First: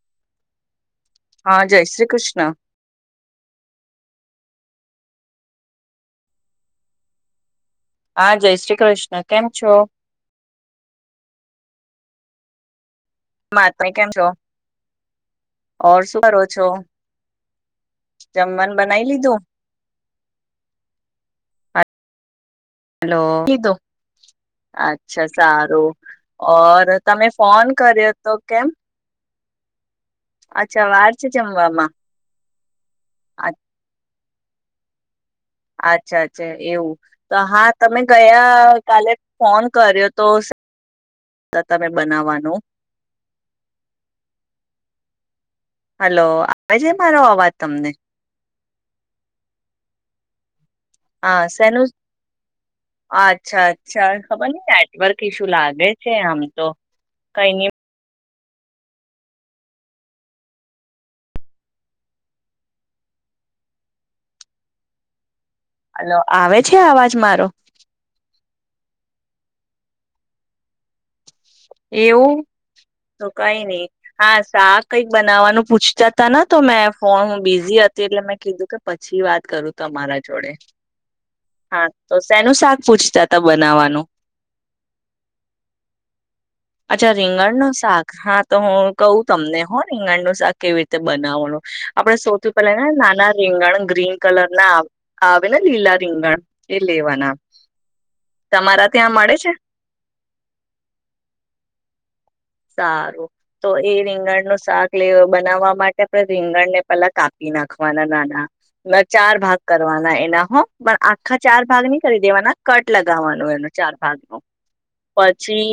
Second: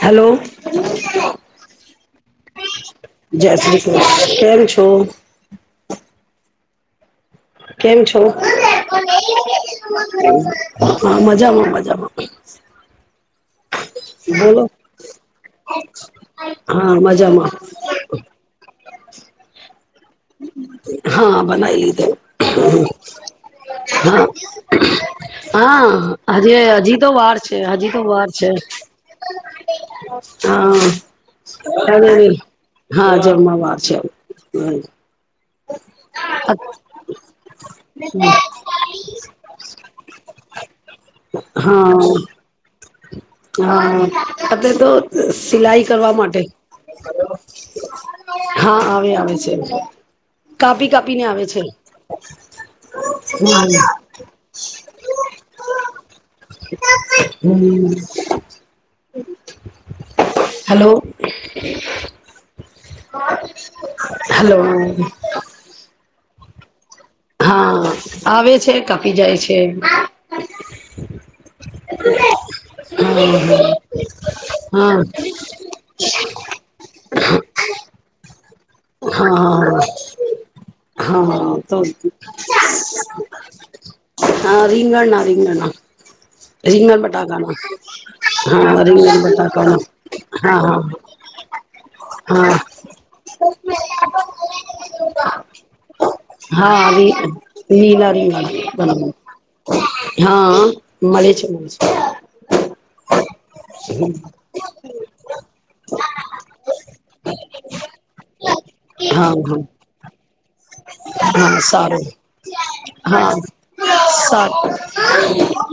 Hello. હા જય શ્રી કૃષ્ણ. જય શ્રી કૃષ કેમ છો? કેમ છો [unintelligible] હા જય શ્રી કૃષ્ણ કેમ છો હા મજામાં મજામાં મા તમે કેમ છો બોલો ઓર શું કરો છો? હા મજામાં જમવાન બનાવી લીધું? હા બનાવી લીધુ હલો કીધું હા હા હજી ઓર હજી તો તમે વાર છે ફોન હજી તો કર્યો વાર છે. કેમ અચ્છા વાર છે હા જમવામાં હવે વે હા જમમ વાર છે એમ અચ્છા અચ્છા એવું. તો હા તમે ગયા કાલે ફોન કર્યો તો તો તમે બનાવવાનું હા અત્યાર તો સિલાઈ કરવા હલો માટે આવે છે મારો અવાજ તમને હા આવે આવે છે. કાપી કાપી ને હા આવે છે. [inaudible] શેનું અચ્છા અચ્છા ખબર નઈ નેટવર્ક ઈશ્યુ લાગે છે આમ તો. કઈ ન હમ્મ. હલો. હલો. હલો આવે છે અવાજ મારો? હા આવેે છે કાપી જાય છે. [inaudible] એવું તો કઈ નઈ હા શાક હા કઈક બનાવવાનું પૂછતા તને તો મેં ફોન બિઝી હતી એટલે મેં કીધું કે પછી વાત હા કરું તમારા જોડે. હા. હા તો શેનું શાક પૂછતા તા બનાવવાનું? હા રીંગણ ના રીંગણ ના અચ્છા રીંગણ નુ શાક હા તો હું કહું રીંગણ તમને બટાકાના હો રીંગણ નું શાક કેવી હા રીતે બનાવવાનું. આપડે હા સૌથી પહેલા હા ને નાના રીંગાણ ગ્રીન કલર ના આવે ને. લીલા રીંગળ હા ની નીલા તમારા રિગળનુ ત્યાં મળે છે હા મળે છે મળે છે. સારું. તો એ રીંગણનું શાક લે બનાવવા માટે આપણે રીંગણને પેલા કાપી નાખવાના નાના છે હા ચાર ભાગ હા કરવાના એના હો પણ આખા હા ચાર ભાગ ની સારું કરી દેવાના કટ હા લગાવવાનું એનું ચાર ભાગ નુ સારું પછી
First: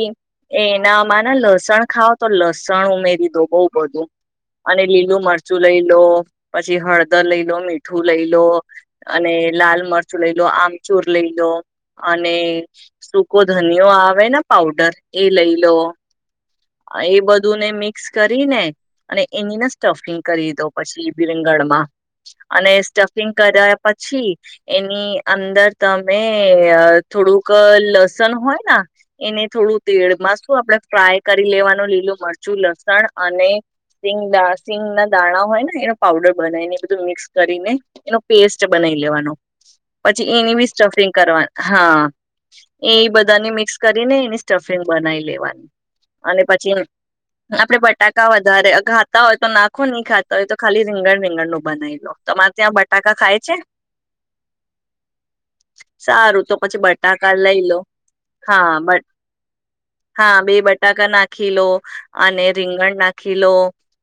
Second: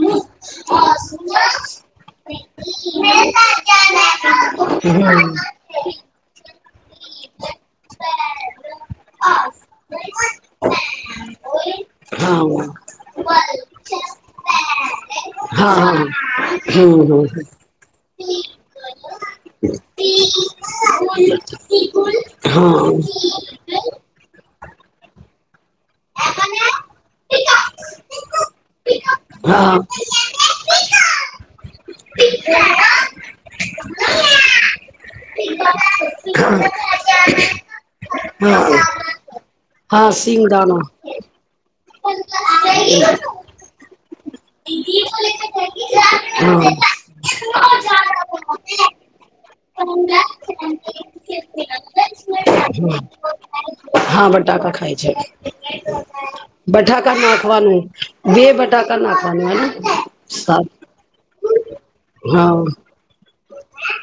એના માના લ લસણ ખાઓ તો લસણ ઉમેરી દો બઉ બધું અને લીલું હમ મરચું લઈ લો પછી હળદર લઈ લો મીઠું લઈ લો. અને લાલ મરચું લઈ લો આમચૂર લઈ લો અને હા. સૂકો ધનયો આવે ને પાવડર એ લઈ લો. [inaudible] એ બધુંને મિક્સ કરીને અને એનીને સ્ટફિંગ કરીદો પછી બિલીગણમાં અને હા. સ્ટફિંગ કર્યા પછી એની અંદર તમે અ થોડુંક લસન હોયન એને હા. થોડું તેળમાં શું આપણે ફ્રાય કરી લેવાનું લીલું મરચું લસણ અને સિંગાસિંગ ના દાણા હોયને, એનો પાવડર બનાવીને, એ બધું મિક્સ કરીને એનો પેસ્ટ હા બનાવી લેવાનો, હા પછી એની ભી સિંગદાણા. સ્ટફિંગ કરવાનું, હા. એ બધાને મિક્સ કરીને, એની સ્ટફિંગ બનાવી લેવાની, અને હા. પછી આપડે બટાકા વધારે ખાતા હોય તો, નાખો નહીં ખાતા હોયતો, ખાલી રીંગણ રીંગણનું બનાવી લો, તમારે ત્યાં બટાકા ખાય છે. હા બટાકા ખાય છે. સારું તો, પછી બટાકા લઈલો, બે હા, બટાકા નાખવાનું હેને. હા, બે બટાકા. બટાકા નાખીલો, અને હા રીંગણ નાખીલો.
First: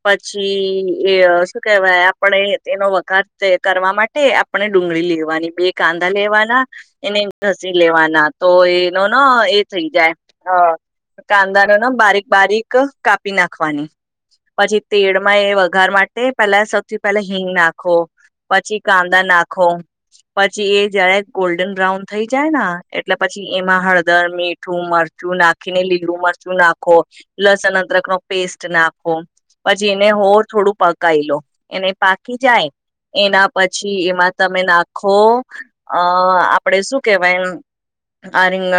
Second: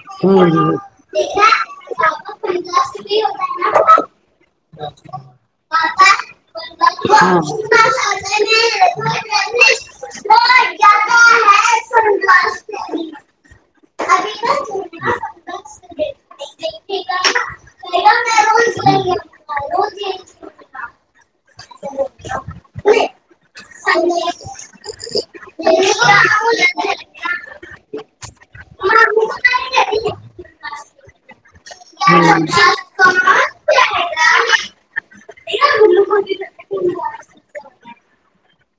પછી હમ. એશું કેવાય, આપણેે તેનો વઘાર કરવા માટે. આપણે ડુંગળી લેવાની, બે કાંદા હા. લેવાના, એને હા. લેવાના, તો એનો એ થઈ જાય, કાંદા. બારીક, બારીક કાપી નાખવાની. પછી તેડમાં એ વઘાર માટે પેલા સૌથી પહેલા હિંગ નાખો. પછી કાંદા નાખો, પછી એ જયારે ગોલ્ડન બ્રાઉન થઈ. જાયના, એટલે પછી એમાં હળદર, મીઠું, મરચું નાખીને, લીલું મરચું. નાખો, લસન અદરકનો પેસ્ટ નાખો. પછી એને હોર થોડું પકાઈ લો, એને પાકી જાય. એના પછી એમાં તમે નાખો. અ આપડે શું કેવાય? એમ. આ રંગ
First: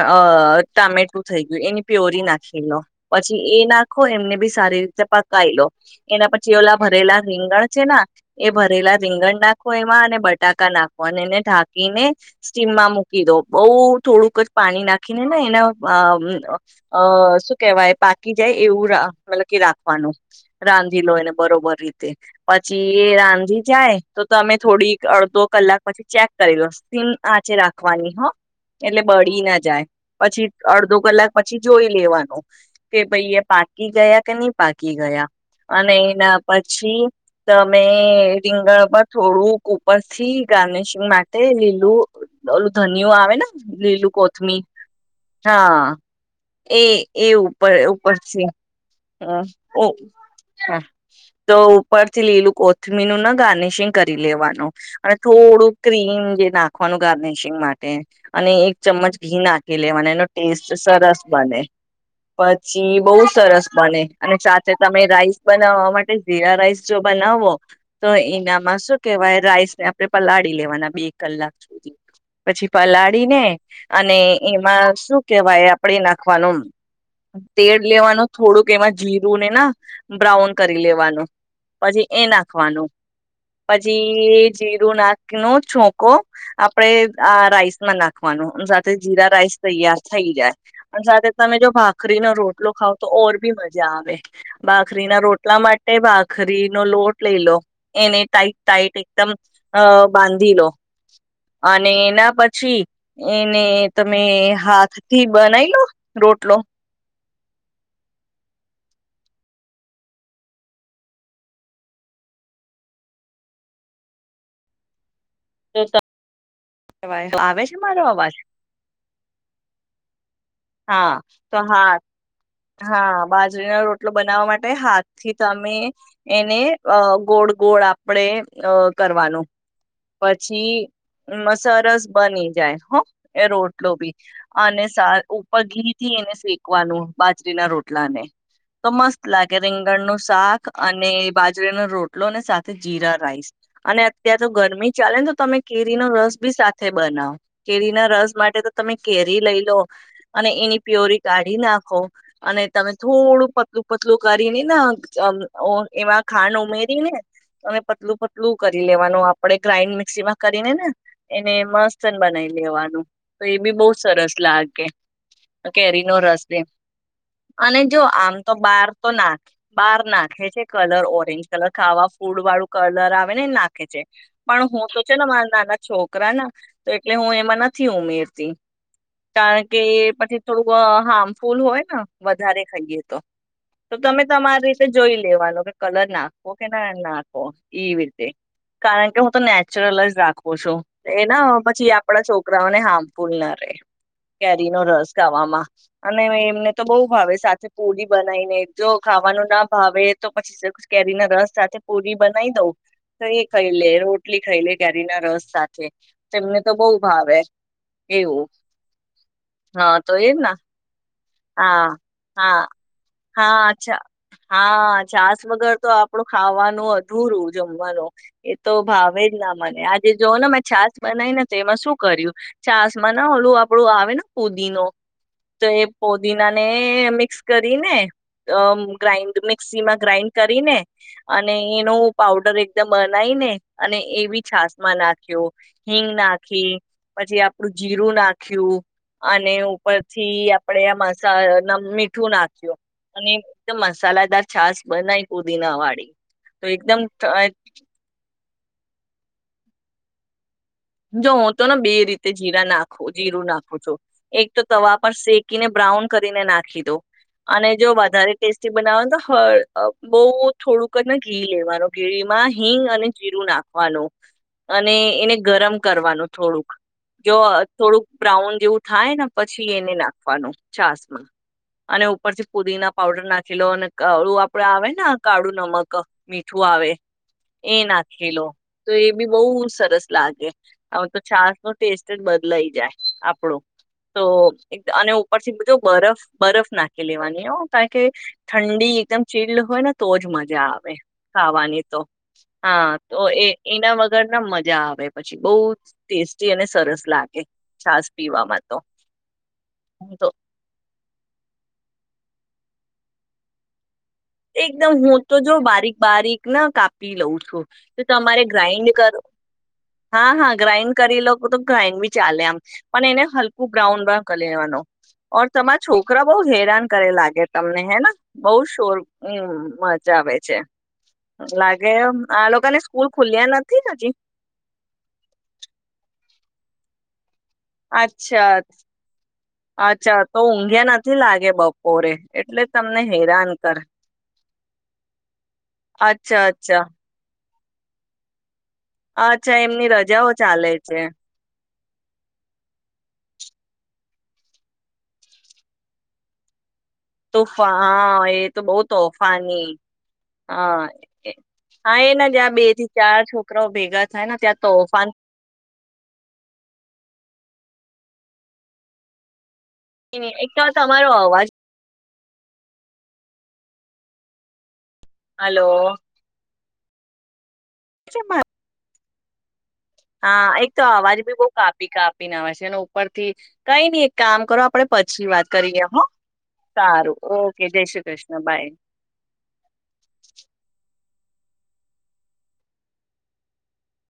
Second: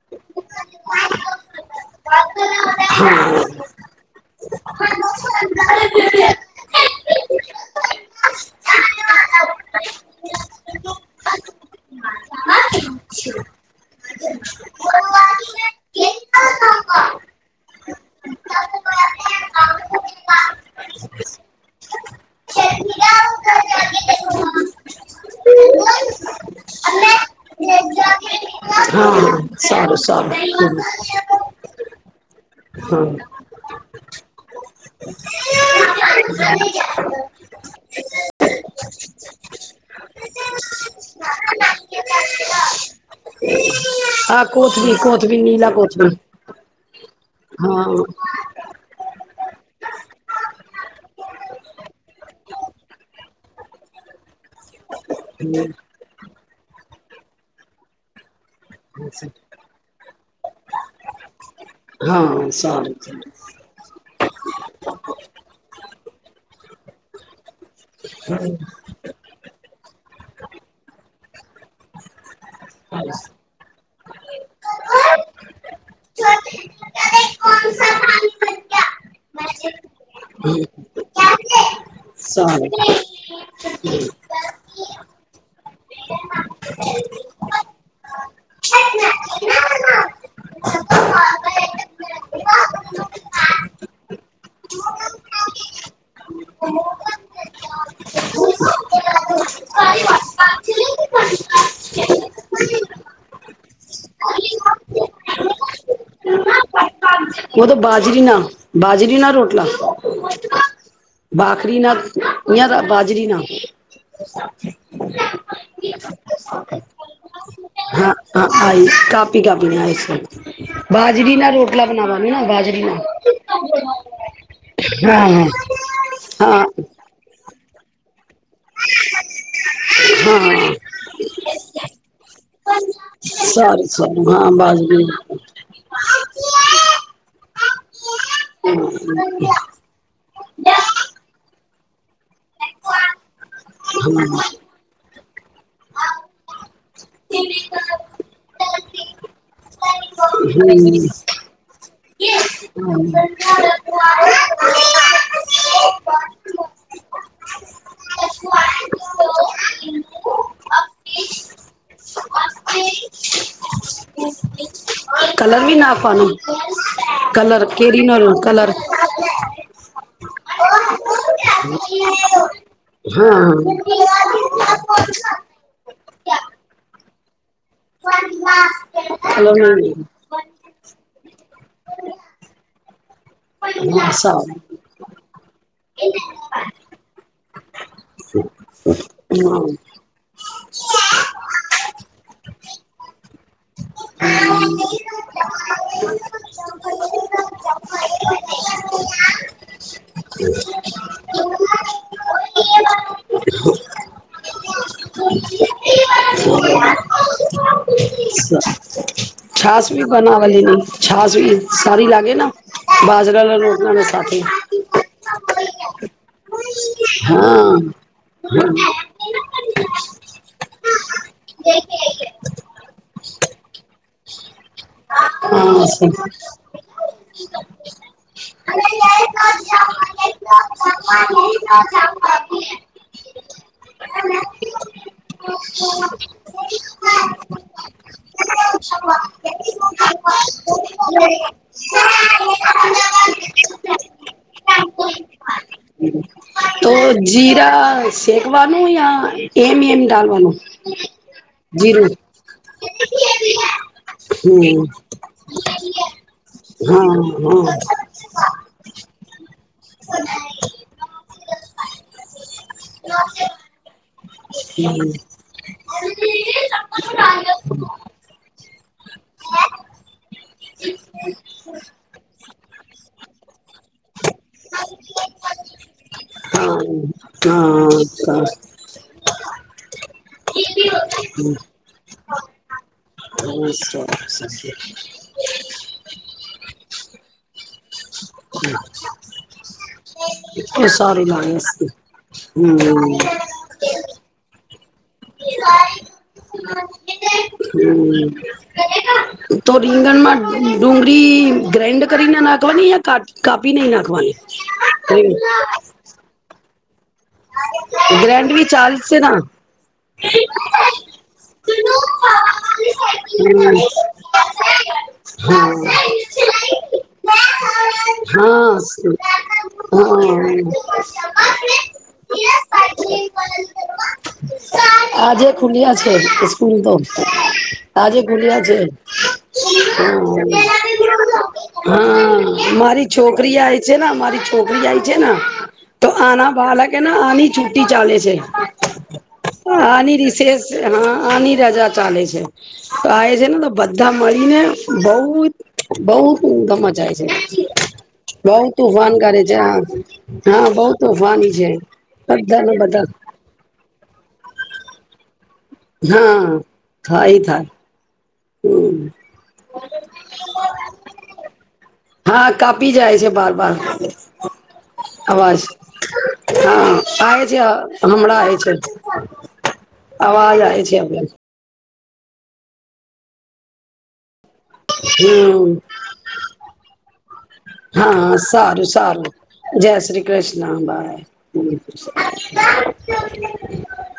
ટામેટું થઈ ગયું, એની પ્યોરી નાખી લો, પછી એ નાખો. આખો એમને ભી સારી રીતે પકાયલો, એના પછી ઓલા ભરેલા રીંગણ છે. એ ભરેલા રીંગણ નાખો, એમાં અને બટાકા નાખો, અને એને ઢાંકીને. સ્ટીમમાં મૂકીદો, બહુ થોડુંક જ. પાણી નાખીને, ને એના શું કેવાય? પાકી જાય, એવું મતલબ કે રાખવાનું રાંધી લો, એને બરોબર રીતે. પછી એ રાંધી જાય તો, તમે થોડી અડધો કલાક પછી ચેક કરીદો. તીમ આ છે, રાખવાની હો એટલે હા બળીને. જાય, સારું પછી સારું અડધો કલાક પછી જોઈ લેવાનું. કે, હમ. હા ભાઈએ પાકી ગયા કે નહીં, પાકી ગયા અને એના પછી તમે રીંગણ પર થોડુંક ઉપર થી ગાર્નિશિંગ માટે લીલું ઓલું ધનિયુ આવેને, લીલું હા કોથમીર કોથમી કોથમી નીલા હા, કોથમી એ. ઉપ ઉપર હા. છે, હ. હાતો, ઉપરથી લીલું કોથમીનું ના, ગાર્નિશિંગ કરી લેવાનું. અને થોડું ક્રીમ જે નાખવાનું, ગાર્નિશિંગ માટે અને એક ચમચ ઘી નાખી લે, અને એનો ટેસ્ટ સરસ બને. હા પછી સારું. બહુ સરસ બને. અને સાથે તમે રાઈસ બનાવવા માટે, જીરા રાઈસ જો બનાવો તો એનામાં શું? કેવાય, રાઈસને આપણે પલાળી લેવાના બે કલાક સુધી, પછી પલાળીને. અને એમાં શું કેવાય? આપણેે નાખવાનું. તેલ લેવાનું થોડુંક એમાં જીરુંને ના બ્રાઉન કરી લેવાનું. પછી એ સારું. નાખવાનું, પછી જીરું નો નાખો, છોકો. આપણેે આ રાઈસમાં નાખવાનું, સાથે જીરા-રાઈસ તૈયાર થઈ જાય. અને સાથે તમે જો ભાખરીનો રોટલો ખાવતો, ઓર ભી મજા આવે. ભાખરીના રોટલા માટે, ભખરીનો લોટ લઈલો. એને ટાઈટ, ટાઈટ એકદમ, અ બાંધી લો. અને એના પછી એને તમે હાથથી બનાવી લો રોટલો. ઉ તો બાજરી ના, બાજરી ના રોટલા. બાખરી ના, બાજરી ના હોય. [inaudible] તોવા આવે છે મારો હા અવાજ હા આઈ કાપી કાપી ને આઈ છે હા બાજરી ના તો રોટલા હા બનાવાનું બાજરીના હા બાજરીનો રોટલો બનાવવા માટે હા હાથથી હા તમે એને હા. અ ગોળ ગોળ આપડે અ કરવાનું પછી હા સરસ બની જાય હો એ સારું રોટલો બી સારું હા અને બાજુ પઘલી થી એને શેકવાનું બાજરીના રોટલા ને તો મસ્ત લાગે રંગ રીગણ નું શાક અને બાજરીનો રોટલો અને સાથે જીરા રાઈસ અને અત્ય્યારે તો ગરમી ચાલે ને તો તમે કેરીનો રસ બી સાથે બનાવ કેરી ના રસ માટે તો તમે કેરી લઈ લો અને એની હમ પ્યોરી કાઢ નાખો અને તમે થોડું પતલું પતલું કરીને ઓ એવા ખાંડ ઉમેરી ને અને પતલું પતલું કરી લેવાનું આપડે ગ્રાાઈન્ડ મિક્સી માં કરીને ને એને મસ્ત બનાવી લેવાનું તો એ બી બહુ સરસ લાગે કલર બી કેરી નો નાખવાનો રસ કલર અને જો કેરીનો આમ તો કલર બાર તો નાખે બાર નાખે છે કલર ઓરેન્જ કલર ખાવા ફૂડ વાળું કલર આવે ને હા નાખે છે પણ હું તો છે ને મારા નાના છોક છોકરા ના તો એટલે હું એમાં નથી ઉમેરતી કારણ કલર પછથી થોડું હાર્મફુલ હોય ને વધારે ખાઈએ તો નહી તો હા તમે સારું તમારી જોઈ લેવાનું કલર નાખો કે ના નાખો એ રીતે કારણ કે હું તો હા નેચરલ જ રાખું છું એના પછી આપણા છોકરાઓને હાર્મફુલ ના રહેે કેરી નો રસ ખાવામાં અને એમને તો બહુ ભાવે સાથે પુરી બનાવીને જો ખાવાનું ના ભાવે તો પછી કેરી ના રસ સાથે પુરી બનાવી દઉં કઈ ખાઈ લે રોટલી ખાઈ લે કરી ના રસ સાથે તેમને તો બહુ ભાવે એવું છાસ છાશ હા ભી તો એમ ને બનાવાલીની છાશ ભી હા સારી લાગે હા બાજરાના હા છા રોટલાના સાથે હા છાસ વગર તો આપડું ખાવાનું અધુરું હા જમવાનું એ તો ભાવે જ ના મને આજે જોવ ને મેં છાાસ બનાવી ને તો એમાં શું કર્યું છાસમાં ના હલું આપડું આવે ને ફુદીનો તો એ હા છે. ફોદીના ને મિક્સ કરીને ગ્રાઇન્ડ મિક્સીમાં ગ્રાાઈન્ડ કરીને અને એનો પાવડર એકદમ બનાવીને અને એ બી છાસ માં નાખે હિંગ નાખી પછી આપડું જીરું નાખી નાખ અને ઉપરથી આપણેે આ મસા મીઠું નાખ્યું અને એકદમ મસાલાદાર છાસ બનાય ફુદીના વાળી તો એકદમ શેકવાનું યા એમ એમ ડાલવાનું જો હું તો ને બે જીરું રીતે જીરા નાખું જીરું નાખું છું એક તો હમ તવા પર શેકીને બ્રાઉન કરીને નાખી દો હા અને જો વધારે હા ટેસ્ટી બનાવુ તો હળ બહુ થોડુંક જ ને ઘી લેવાનું ઘીમાં હિંગ અને જીરું નાખવાનું અને એને ગરમ કરવાનું થોડુંક જો થોડુંક બ્રાઉન જેવું થાય ને પછી એને નાખવાનું છાસ માં અને ઉપરથી ફુદીના પાવડર નાખી લો અને કાળું આપડે આવે કાળું નમક મીઠું આવે એ નાખેલો તો એ બી બહુ સરસ લાગે અને તો છાસ નો ટેસ્ટ જ બદલાઈ જાય આપણું તો ઉપર થી બધ બરફ બરફ નાખી લેવાની હો કારણ કે ઠંડી એકદમ ચીલ્ડ હોય ને તો જ મજા આવે ખાવાની તો હમ હા હમ તો એ એના વગર ના મજા આવે પછી બહુ જ ટેસ્ટી અને સરસ લાગે છાસ હમ પીવામાં તો તો તો રીંગણમાં ડુંગળી ગ્રાઇન્ડ કરીને નાખવાની યા કાપીને નાખવાની? એકદમ હું તો જોઉ બારીક બારીક ના કાપી લઉં. તો તમારે ગ્રેન્ડ બી ગ્રાઈન્ડ ચાલશે કરો ના હા હા ગ્રાાઈન્ડ કરી લો તો ગ્રાઈન્ડ બી ચાલે આમ પણ એને હલકું બ્રાઉન પણ કરી લેવાનું. ઓર તમારા છોકરા બહું હેરાન કરે લાગે તમને હે બહું શોર હમ મજા આવે છે લાગે આ લોકો ને સ્કૂલ ખુલ્યા નથી હજી આજે ખુલ્યા છે સ્કૂલ તો. આજે અચ્છા ખુલ્યા છે. અચ્છા તો ઊંઘ્યા નથી લાગે બપોરે હા એટલે તમને મારી હેરાન છોકરી આ કર છે ને મારી છોકરી આય છે ને અચ્છા અચ્છા બાળકને આની છુટી ચાલે છે. અચ્છા એમની આની રજાઓ રીશેષ ચાલે છે હા આની રાજા ચાલે છે. તો આવે છે ને તો બધા મળીને બહું બહું તોફા [unintelligible] હા એ તો બહું બહુ તોફાન કરે છે તોફાની હા બહું તોફની છે. ને જ્યાં બે બધાને થી બધા ચાર છોકરાઓ ભેગા થાય ને ત્યાં તોફાન હા, થાય, થાય. હમ. એકતો તમારો અવાજ હા કાપી જાય છે બાર બાર. આવાજ હલો હા આ છે હમણા આવે છે. અવાજ હા એક આવે તો છે આપ અવાજ બી બહુ કાપી કાપીને આવે છે એ ઉપરથી કઈ નઈ. કામ કરો આપડે પછી વાત હમ કરીએ હો સારું ઓકે જય શ્રી હા કૃષ્ણ બાય. સારું સારું જય શ્રી કૃષ્ણ બાય હમ.